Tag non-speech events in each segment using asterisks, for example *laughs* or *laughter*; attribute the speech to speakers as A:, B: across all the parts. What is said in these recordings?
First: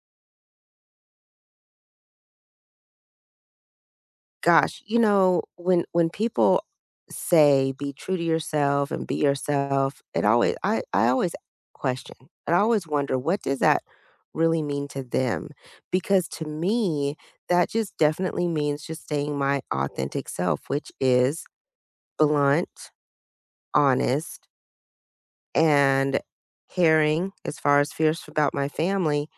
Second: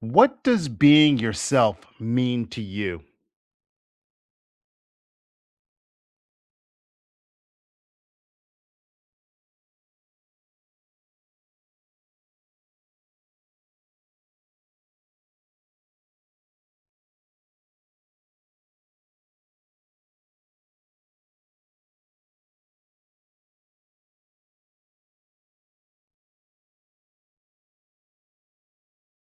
A: What does being yourself mean to you?
B: Gosh, you know, when people say be true to yourself and be yourself, it always I always question. And I always wonder, what does that really mean to them? Because to me, that just definitely means just staying my authentic self, which is blunt, honest, and caring, as far as fierce about my family.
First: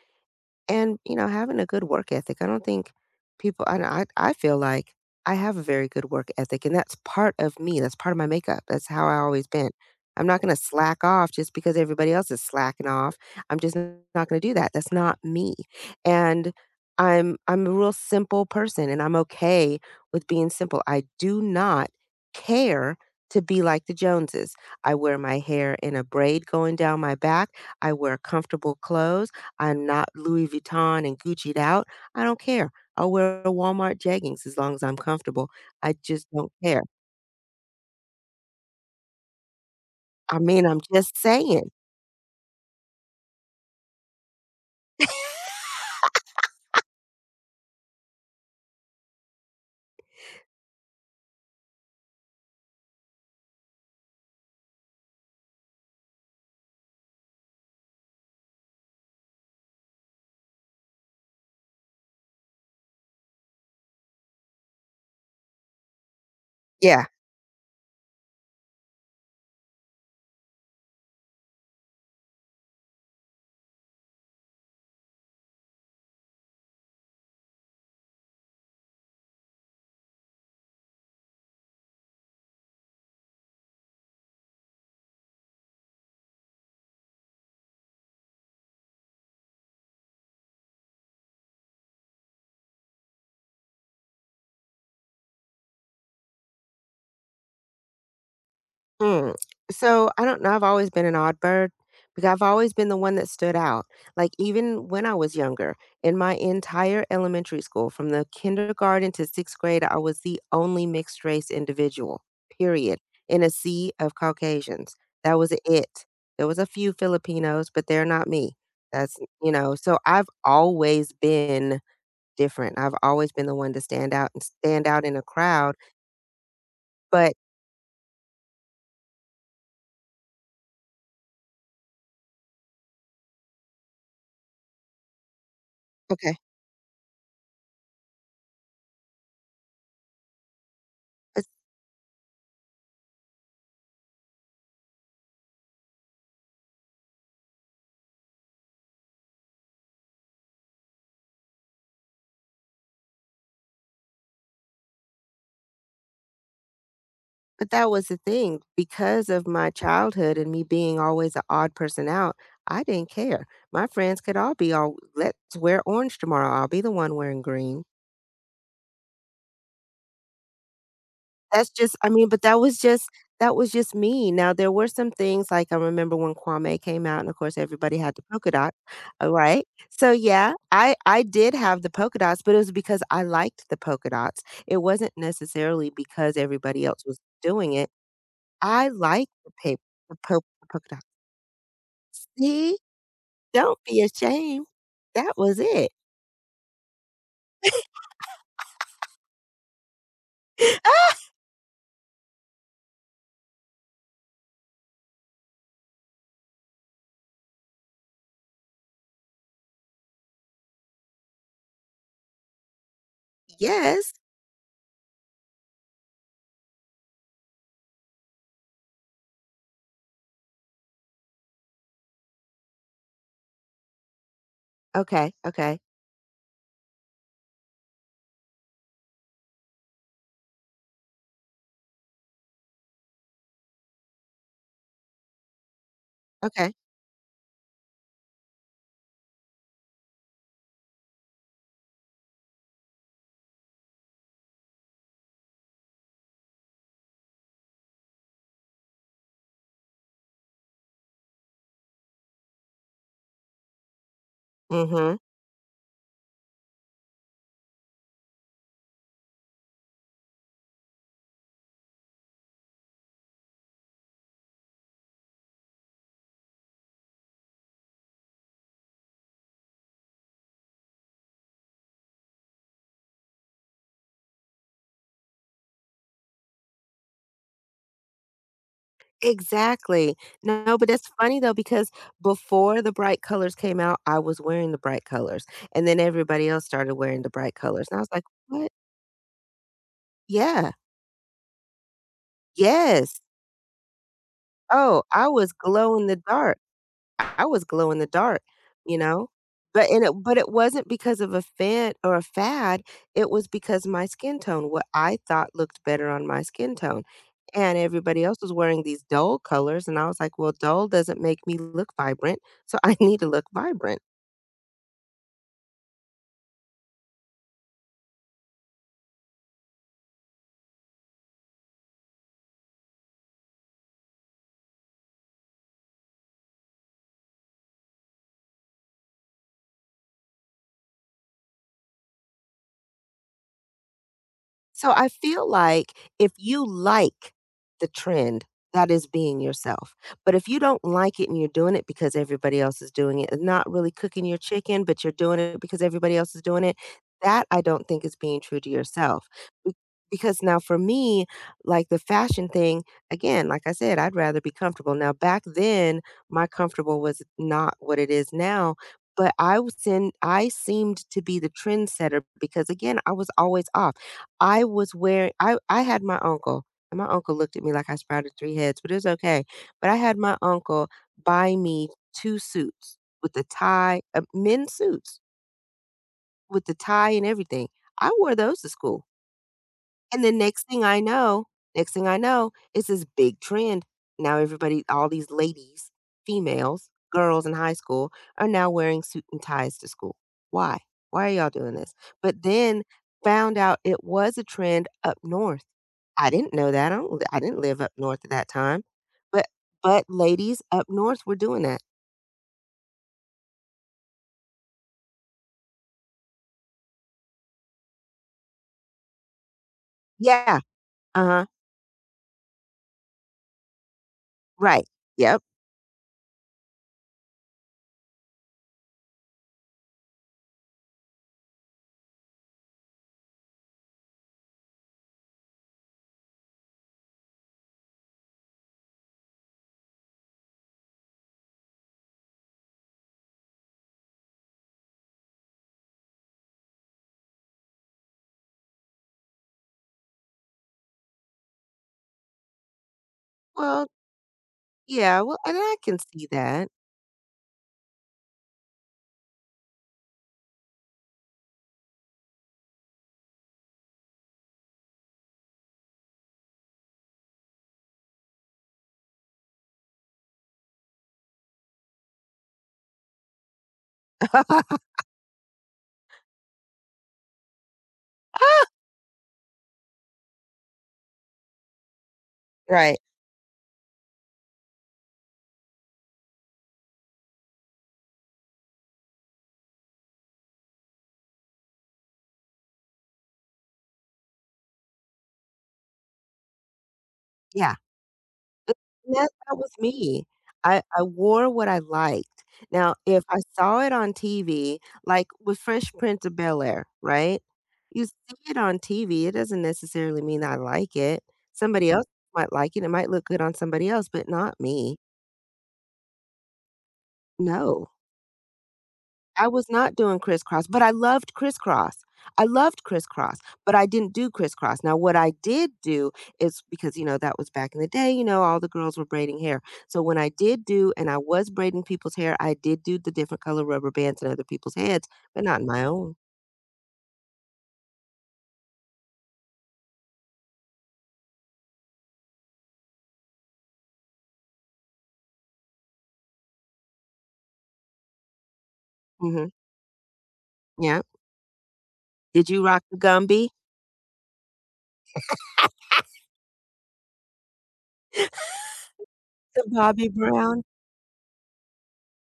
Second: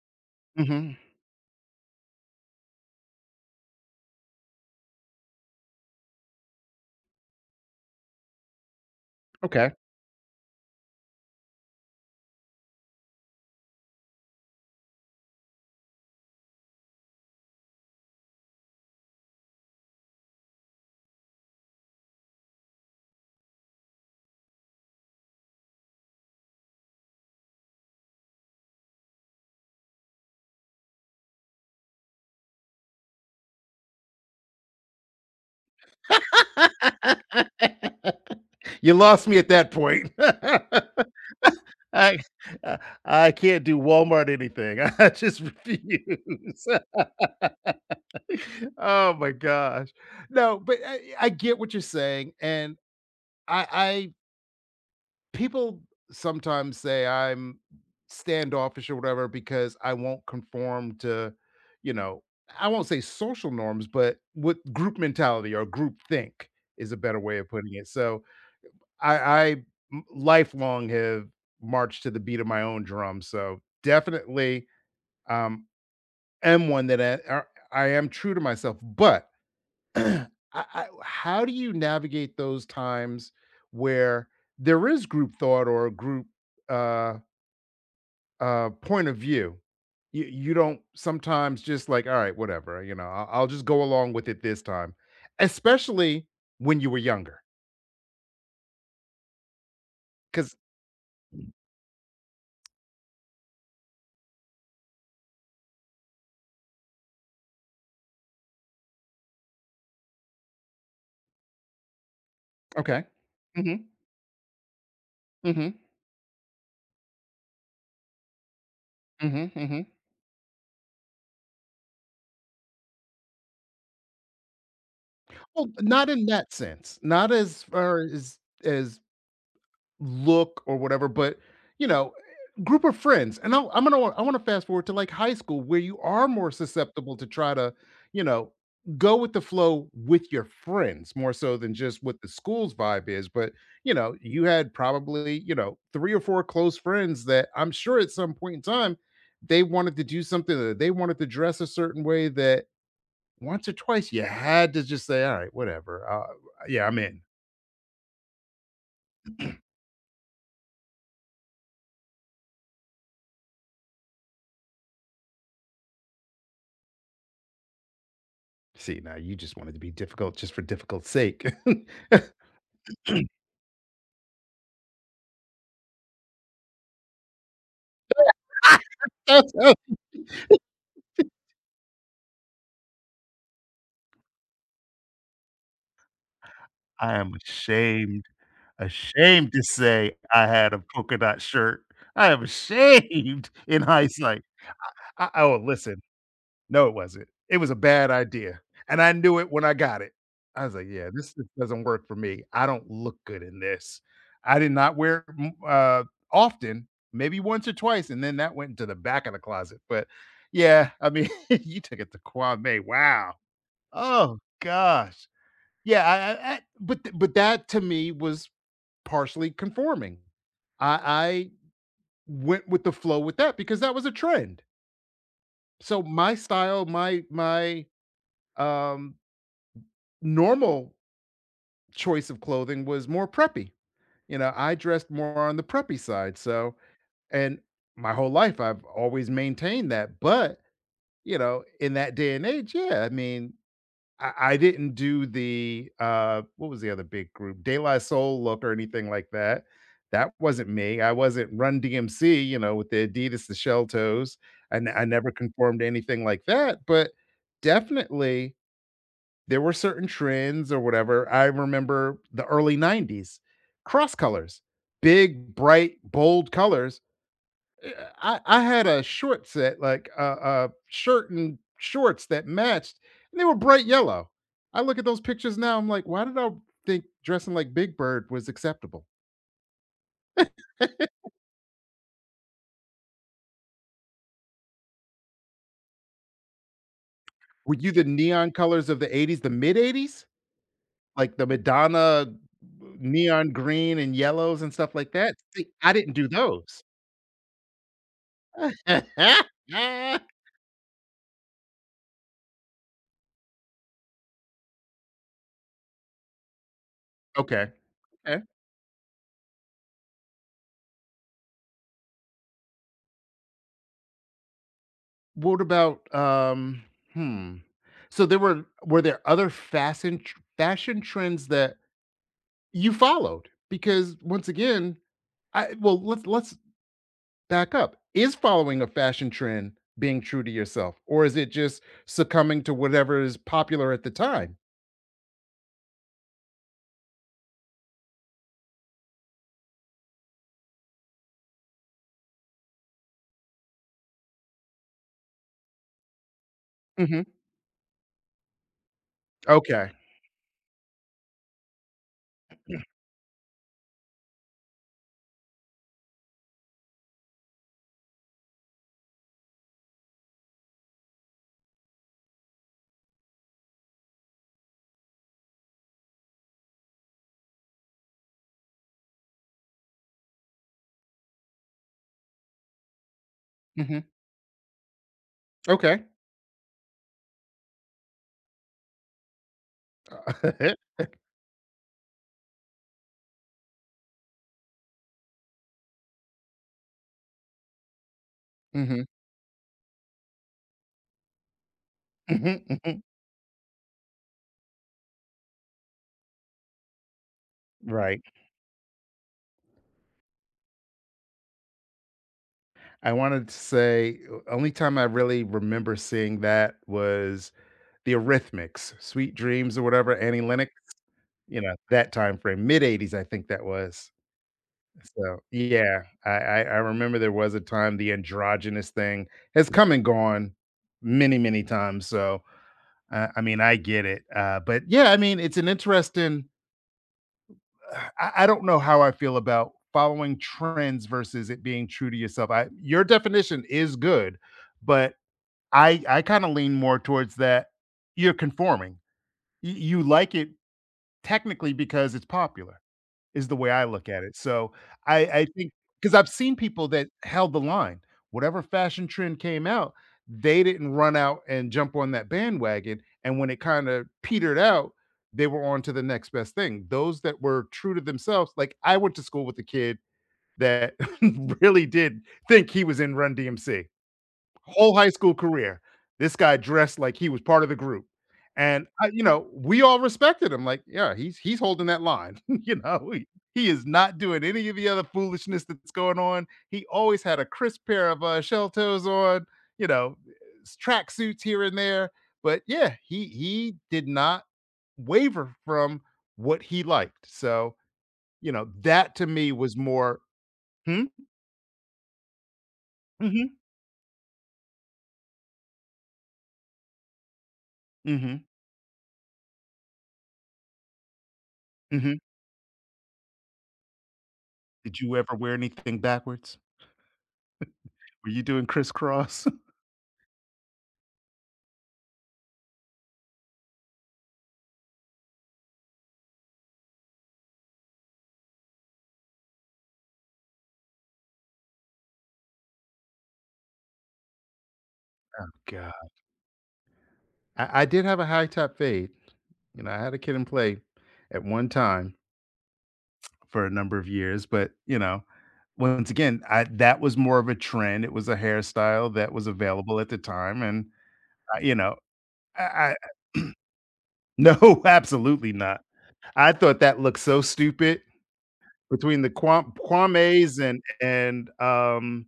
B: And,
A: Mhm.
B: you know, having a good work ethic, I don't think people I feel like I have a very good work ethic, and that's part of me, that's part of my makeup, that's how I always been.
A: Okay.
B: I'm not gonna slack off just because everybody else is slacking off. I'm just not gonna do that, that's not me, and I'm a real simple person, and I'm okay with being simple. I do not care to be like the Joneses. I wear my hair in a braid going down my back, I wear comfortable clothes, I'm not Louis Vuitton and Gucci'd out. I don't care. I'll wear a Walmart jeggings as long as I'm comfortable. I just don't care.
A: You lost me at that point.
B: I mean, I'm just saying.
A: *laughs* I uh, I can't do Walmart anything. *laughs* I just refuse. *laughs* Oh my gosh. No, but I get what you're saying, and I people sometimes say I'm standoffish or whatever because I won't conform to, you know, I won't say social norms, but what group mentality or group think is a
B: Yeah.
A: better way of putting it. So I lifelong have marched to the beat of my own drum. So definitely um, am one that I am true to myself. But *clears throat* I, how do you navigate those times where there is group thought or a group uh, point of view? You don't sometimes just like, all right, whatever, you know, I'll just go along with it this time, especially when you were younger.
B: Mm. So I don't know.
A: Because,
B: I've always been an odd bird because I've always been the one that stood out. Like even when I was younger, in my entire elementary school, from the kindergarten to sixth grade, I was the only mixed race individual, period,
A: okay.
B: in a
A: Hmm.
B: sea of Caucasians. That was
A: Hmm.
B: it. There was a few Filipinos, but they're not me. That's,
A: Hmm. Hmm.
B: so I've always been different. I've always been the one to stand out and stand out in a
A: Well,
B: crowd.
A: not in that sense, not
B: But
A: as far as look or whatever, but you know, group of friends. And I'm gonna I want to fast forward to like high school where you are
B: okay.
A: more susceptible to try to you know go with the flow with your friends more so than just what the school's vibe is. But you know, you had probably you know three or four close friends that I'm sure at some point in time they wanted to do something, that they wanted to dress a certain way, that once or twice you had to just say all right whatever yeah I'm in.
B: But that was the thing, because of my childhood and me being always an odd person out, I didn't care. My friends could all be all, "Let's wear orange tomorrow, I'll be the one wearing green."
A: See, now you just wanted to be difficult just for difficult sake. *laughs*
B: That's just I mean, but that was just me. Now there were some things, like, I remember when Kwame came out, and of course everybody had the polka dot, right? So, yeah, I did have the polka dots, but it was because I liked the polka dots. It wasn't necessarily because everybody else
A: I
B: was
A: am
B: doing it.
A: ashamed,
B: I liked
A: ashamed
B: the
A: to
B: pap the
A: say
B: po
A: I had a
B: polka dots.
A: polka dot shirt. I am
B: See?
A: ashamed *laughs*
B: Don't
A: in
B: be
A: hindsight.
B: ashamed.
A: I
B: That was
A: Oh,
B: it.
A: listen, no, it wasn't. It was a bad idea, and I knew it when I got it. I was like, "Yeah,
B: *laughs*
A: this doesn't work for me. I don't look good in this." I did not wear it m often, maybe once or twice, and then that went into the back of the closet, but yeah, I mean, *laughs* you took it to Kwame, wow.
B: Yes.
A: Oh gosh. Yeah, I but that to me was partially conforming. I went with the flow with that because that was a trend.
B: Okay, okay,
A: So my style, um, normal choice of clothing was more preppy. You know, I dressed more on the preppy side,
B: okay.
A: so and my whole life, I've always maintained that, but, you know, in that day and age, yeah, I mean, I didn't do the, what was the other big group? De La Soul look or anything like that. That wasn't me. I wasn't Run DMC, you know, with the Adidas, the shell toes. And I
B: Mhm.
A: never conformed to anything like that. But definitely, there were certain trends or whatever. I remember the early 90s cross colors, big, bright, bold colors. Yeah, I had a short set, like a shirt and shorts that matched, and they were bright yellow. I look at those pictures now, I'm like, "Why did I think dressing like Big Bird was acceptable?"
B: Exactly. No, but it's
A: *laughs*
B: funny though, because before the bright colors came out, I was wearing the bright colors, and then everybody else started wearing the bright
A: Were
B: colors,
A: you
B: and I
A: the
B: was like,
A: neon
B: "What?"
A: colors of the ‘80s, the mid-‘80s?
B: Yeah.
A: Like the Madonna
B: Yes.
A: neon green and yellows and stuff
B: Oh,
A: like
B: I
A: that?
B: was
A: See, I
B: glow in
A: didn't
B: the
A: do
B: dark.
A: those.
B: I was glow in the dark, you know? But and it
A: *laughs*
B: but it wasn't because of a fad, it was because my skin tone, what I thought looked better on my skin tone.
A: Okay.
B: And everybody else
A: Okay.
B: was wearing these dull colors, and I was like, "Well, dull doesn't make me look vibrant, so I *laughs* need to look vibrant."
A: What about, um hmm. So there were there other fashion trends that you followed? Because once again, I well, let's back up. Is following a fashion trend being true to yourself, or is it just succumbing to whatever is popular at the time?
B: So I feel like, if you like the trend, that is being yourself. But if you don't like it and you're doing it because everybody else is doing it, and not really cooking your chicken, but you're doing it because everybody else is doing it,
A: Mhm.
B: that I don't think is being true to yourself. Be-
A: Okay.
B: Because now for me, like the fashion thing, again, like I said, I'd rather be comfortable. Now, back then, my comfortable was not what it is now. But I seemed to be the trendsetter, because again, I was always off. I was wearing I had my uncle, and my uncle looked at me like I sprouted 3 heads, but it was okay. But I had my uncle buy me 2 suits with the tie
A: Mhm.
B: men's suits
A: Okay.
B: with the tie and everything. I wore those to school, and the next thing
A: *laughs*
B: I know next thing I know, it's this big trend. Now everybody all these ladies, females, girls in high school are now wearing
A: Mhm.
B: suit and ties to school. Why? Why are y'all doing this? But
A: Mhm,
B: then,
A: mhm.
B: found out it was a trend up north. I didn't know that. I didn't live up north
A: Right.
B: at that time. But but ladies up north were doing that.
A: I wanted to say, o only time I really remember seeing that was The Eurythmics, Sweet Dreams or whatever, Annie
B: Yeah.
A: Lennox,
B: Uh-huh.
A: you know, that time frame, mid-80s, I think that was.
B: Right.
A: So,
B: Yep.
A: yeah, I remember there was a time the androgynous thing has come and gone many, many times, so, I mean, I get it, but yeah, I mean, it's an interesting I don't know how I feel about following trends versus it being true to yourself. I your definition is good, but I kinda lean more towards that you're conforming. You like it technically, because it's popular, is the way I
B: Well,
A: look at it. So,
B: yeah, well,
A: I
B: and
A: think,
B: I can
A: because 'cause
B: see
A: I've seen
B: that.
A: people that held the line. Whatever fashion trend came out, they didn't run out and jump on that bandwagon, and when it kinda petered out, they were on to the next best thing. Those that were true to themselves like, I went to school with a kid that *laughs* really did think he was in Run DMC
B: *laughs*
A: whole high school career, this guy dressed like he was part of the group. And I, you know, we all respected him. Like, yeah, he's holding that line. *laughs* You
B: Right.
A: know, he is not doing any of the other foolishness that's going on. He always had a crisp pair of shell toes on. You know, track suits here and there. But yeah, he did not waver from what he liked.
B: Yeah.
A: So you know,
B: And
A: that to
B: that
A: me
B: that was
A: was more.
B: me. I
A: Hmm.
B: wore what I liked. Now, if I
A: Hmm.
B: saw it on TV, like with Fresh Prince of Bel-Air, right? You see
A: Hmm.
B: it on TV, it doesn't necessarily mean I like it. Somebody else
A: Hmm.
B: might like it. It might look good on somebody else, but not me.
A: Did you ever wear anything backwards?
B: No.
A: Were you doing crisscross?
B: I was not doing crisscross, but I loved crisscross. I loved crisscross, but I didn't do crisscross. Now, what I did do is, because, you know, that was back in the day, all the girls were braiding hair. So when I did do, and I was braiding people's hair, I did do the different color rubber bands in other people's heads, but not in
A: *laughs*
B: my
A: God.
B: own.
A: I did have a high top fade. You know, I had a kid in play at one time for a number of years, but, you know, once again, I that was more of a trend. It was a hairstyle that was
B: Mhm.
A: available at the time, and,
B: Yeah.
A: you know,
B: Did you rock
A: I
B: the Gumby?
A: I *clears throat* no, *laughs* absolutely not. I thought that looked so stupid between the
B: The Bobby
A: Kwame's
B: Brown?
A: and and, um,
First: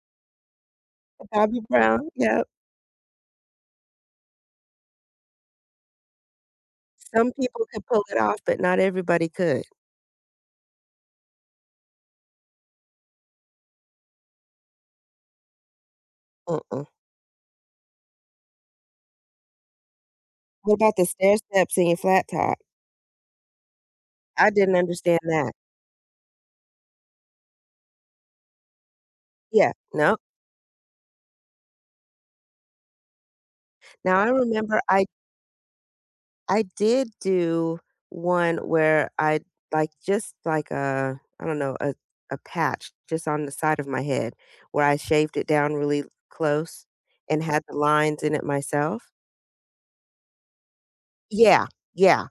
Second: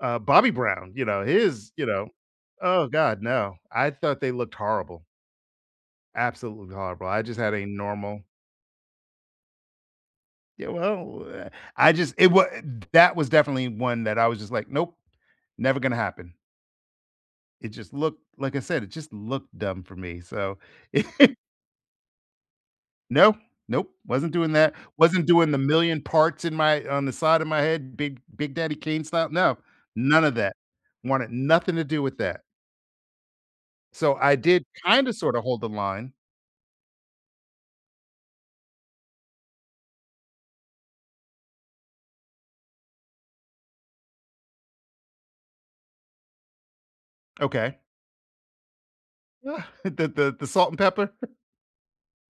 A: uh, Bobby Brown, you know,
B: The Bobby
A: his, you
B: Brown,
A: know.
B: yep.
A: Oh, god, no. I thought they looked horrible. Absolutely horrible. I
B: Some
A: just had
B: people
A: a
B: could pull it
A: normal
B: off, but not everybody could.
A: yeah, well, eh, I just it was that was definitely one that I was just like, "Nope, never gonna happen."
B: Uh mm
A: It just looked like I said, it just looked dumb for me, so
B: What about the stair
A: *laughs*
B: steps in your flat top?
A: no, nope, wasn't
B: I
A: doing that.
B: didn't understand
A: Wasn't doing
B: that.
A: the million parts in my on the side of my head, Big Daddy Kane style. No,
B: Yeah. No.
A: none of that. Wanted nothing to do with that. So
B: Now I
A: I did
B: remember I
A: kinda sorta hold the line.
B: I did do one where I, like, just like a I don't know, a patch just on the side of my head, where I shaved it down really close and had the
A: Okay.
B: lines in it myself.
A: *laughs* The the salt and pepper?
B: Yeah, yeah,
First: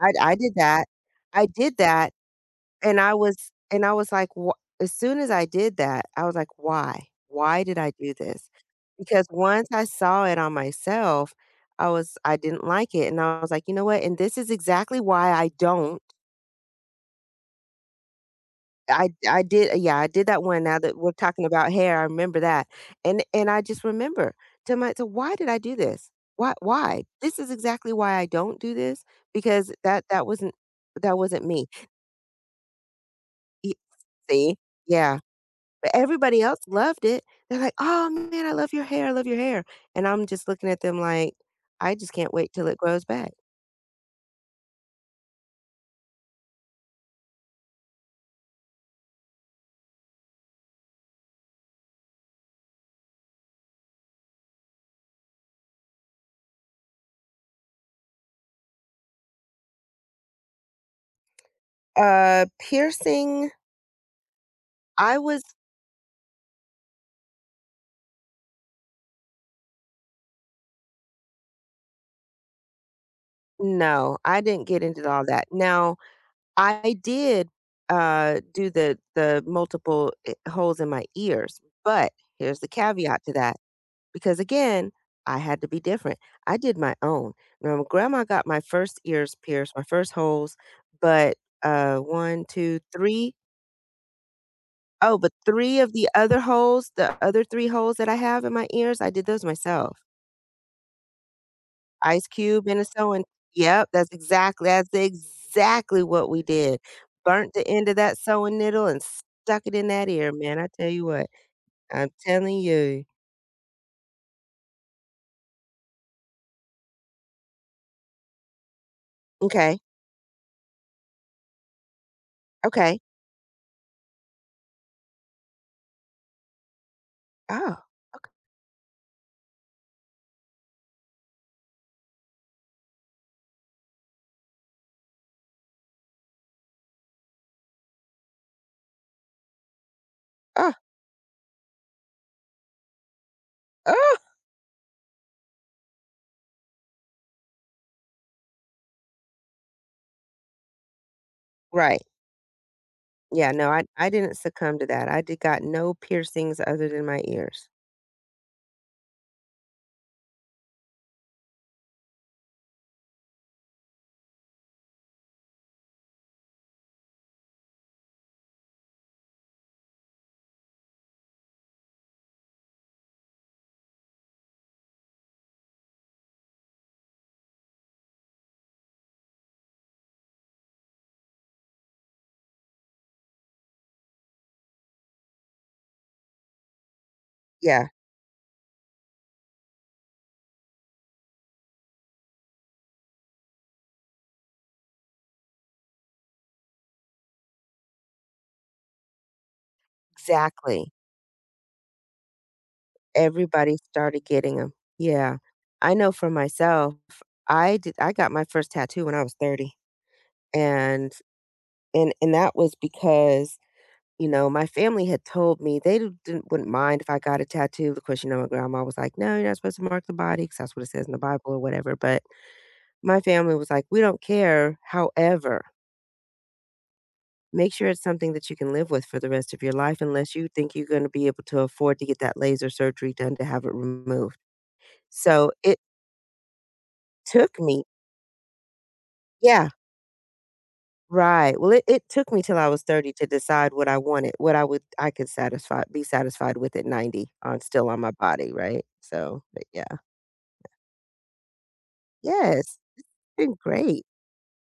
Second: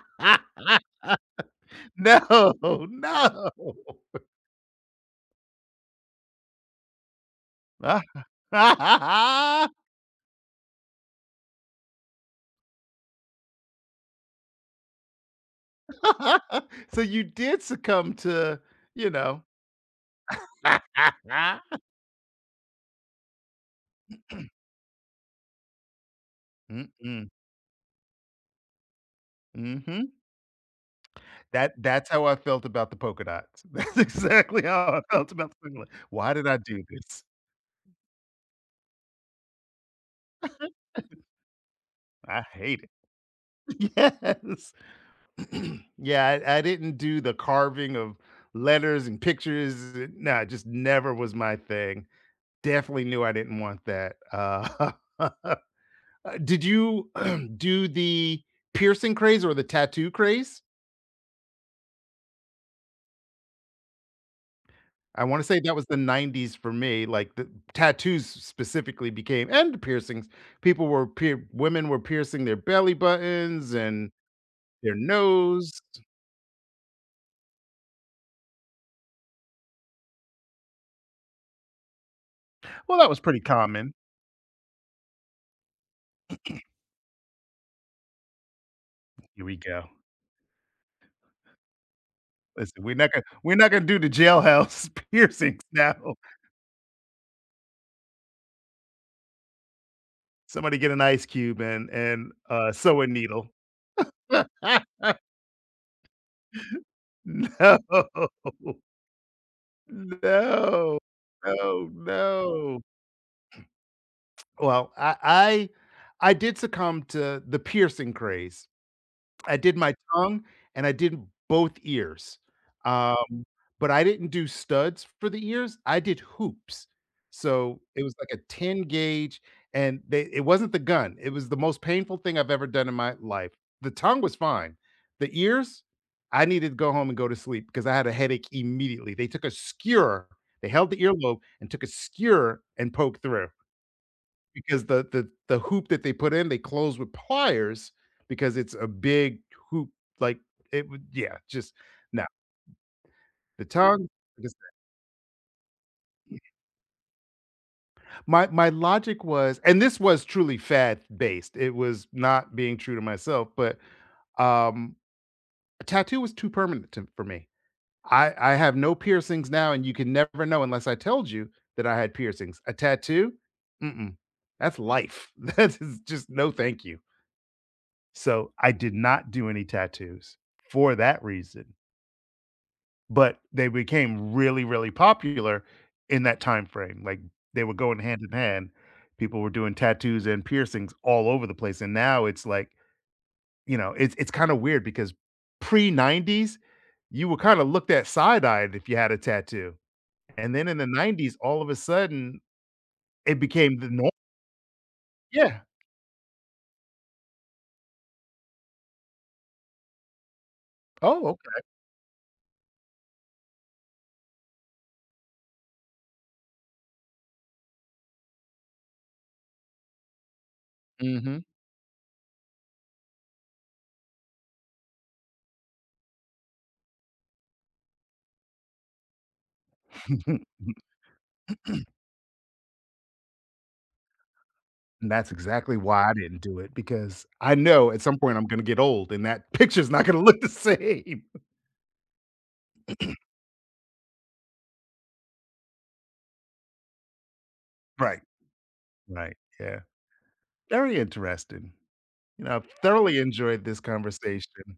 B: I did that. I did that.
A: No, no.
B: And I was like, "Wha—" As soon as I did that, I was like, "Why? Why did I do this?" Because once
A: Ah. *laughs*
B: I saw it on myself, I didn't like it, and I was like, "You know what? And this is exactly why I don't."
A: So you did succumb to,
B: I
A: you
B: I
A: know.
B: did, yeah, I did that one. Now that we're
A: *laughs*
B: talking about hair, I remember that, and I just remember, to my— Why did I do this? Why, why?
A: Mm-mm,
B: This is exactly why I don't do this, because that
A: mhm.
B: that wasn't that wasn't me.
A: That that's how I felt about the polka dots.
B: Y
A: *laughs* That's
B: See?
A: exactly how I
B: Yeah.
A: felt about the polka dot.
B: But
A: "Why
B: everybody
A: did I
B: else
A: do
B: loved it.
A: this?
B: They're like, "Oh, man, I love your hair, I love your hair." And I'm just looking at them like, "I just can't
A: I
B: wait till it
A: hate it."
B: grows back."
A: *laughs* Yes. *clears throat* Yeah, I didn't do the carving of letters and pictures, no, it just never was my thing. Definitely knew I didn't want that. *laughs* Did you *clears throat* do the piercing craze or the tattoo craze?
B: Piercing, I
A: I
B: was
A: wanna say that was the '90s for me, like, the tattoos specifically became and piercings, people were pier women were piercing their belly buttons and
B: no, I didn't get
A: their
B: into all that.
A: nose.
B: Now, I did do the multiple holes in my ears, but here's the
A: Well, that was
B: caveat to
A: pretty
B: that,
A: common.
B: because again, I had to be different. I did my own. Now, my grandma got my first ears
A: Here we
B: pierced, my
A: go.
B: first holes, but, 1, two,
A: Listen,
B: three.
A: we're not gonna do the jailhouse *laughs*
B: Oh, but
A: piercings
B: 3 of
A: now.
B: the other holes, the other 3 holes that I have in my ears, I did those myself.
A: Somebody get an ice cube and
B: Ice Cube and a sew
A: sewing
B: and
A: needle. *laughs*
B: Yep, that's exactly what we did. Burnt the
A: No.
B: end of that sewing needle and stuck it in that ear, man, I tell
A: No.
B: you what.
A: No,
B: I'm telling
A: no.
B: you.
A: Well, I I did succumb to the piercing craze. I did
B: Okay,
A: my tongue and I did both ears,
B: okay.
A: um, but I didn't do studs for the ears, I did hoops.
B: Oh,
A: So, it was
B: ok
A: like a 10 gauge, and they it wasn't the gun, it was the most painful thing I've ever done in my life. The tongue was fine. The ears, I needed to go home and go to sleep because I had a headache immediately. They took a skewer, they
B: oh,
A: held the earlobe and took a skewer and poked through.
B: oh!
A: Because the hoop that they put in, they close with pliers because it's a big hoop, like, it would yeah, just
B: Right.
A: no.
B: Yeah,
A: The
B: no, I
A: tongue
B: I didn't
A: just
B: succumb to that. I did got no piercings other than my ears.
A: my logic was, and this was truly fad-based, it was not being true to myself, but, um, a tattoo was too permanent to for me. I have no piercings now, and you can never know unless I told you that I had piercings. A tattoo? Mm-mm. That's life. *laughs* That is just no thank you. So, I did not do any tattoos for that reason, but they became really, really popular in that time frame, like, they were
B: Yeah,
A: going hand in hand. People were doing tattoos and piercings all over the place, and now it's like, you know, it's kinda weird because pre-90s, you were kinda looked at side-eyed if you had a tattoo, and then in the
B: exactly.
A: 90s, all of a sudden, it
B: Everybody
A: became the norm.
B: started getting them. Yeah.
A: Yeah.
B: I know for myself, I got my first tattoo when I was 30, and
A: Oh, okay.
B: that was because, you know, my family had told me they d didn't wouldn't mind if I got a tattoo. Of course, my grandma was like, "No, you're not supposed to mark the body, because that's what it says in the
A: Mhm.
B: Bible or whatever," but my family was like, "We don't care. However, make sure it's something that you can live with for the rest of your life, unless you
A: *laughs*
B: think you're gonna be able to afford to get that laser surgery done to have it removed."
A: And that's
B: So,
A: exactly
B: it
A: why I didn't do it because I
B: took me
A: know at some point I'm gonna get old and that *laughs*
B: yeah,
A: picture's not gonna look the same. *laughs*
B: right. Well, it took me till I was 30 to decide what I wanted, what I could satisfy be satisfied with at 90 on still on my
A: Right,
B: body, right?
A: right,
B: So, but
A: yeah.
B: yeah.
A: Very interesting. You know, I've
B: Yes,
A: thoroughly
B: been
A: enjoyed this
B: great.
A: conversation.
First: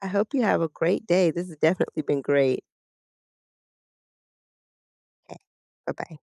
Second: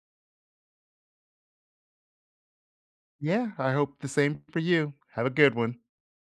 B: I hope you have a great day. This has definitely been great.
A: Yeah, I hope the same for you. Have a
B: Okay,
A: good one.
B: bye-bye.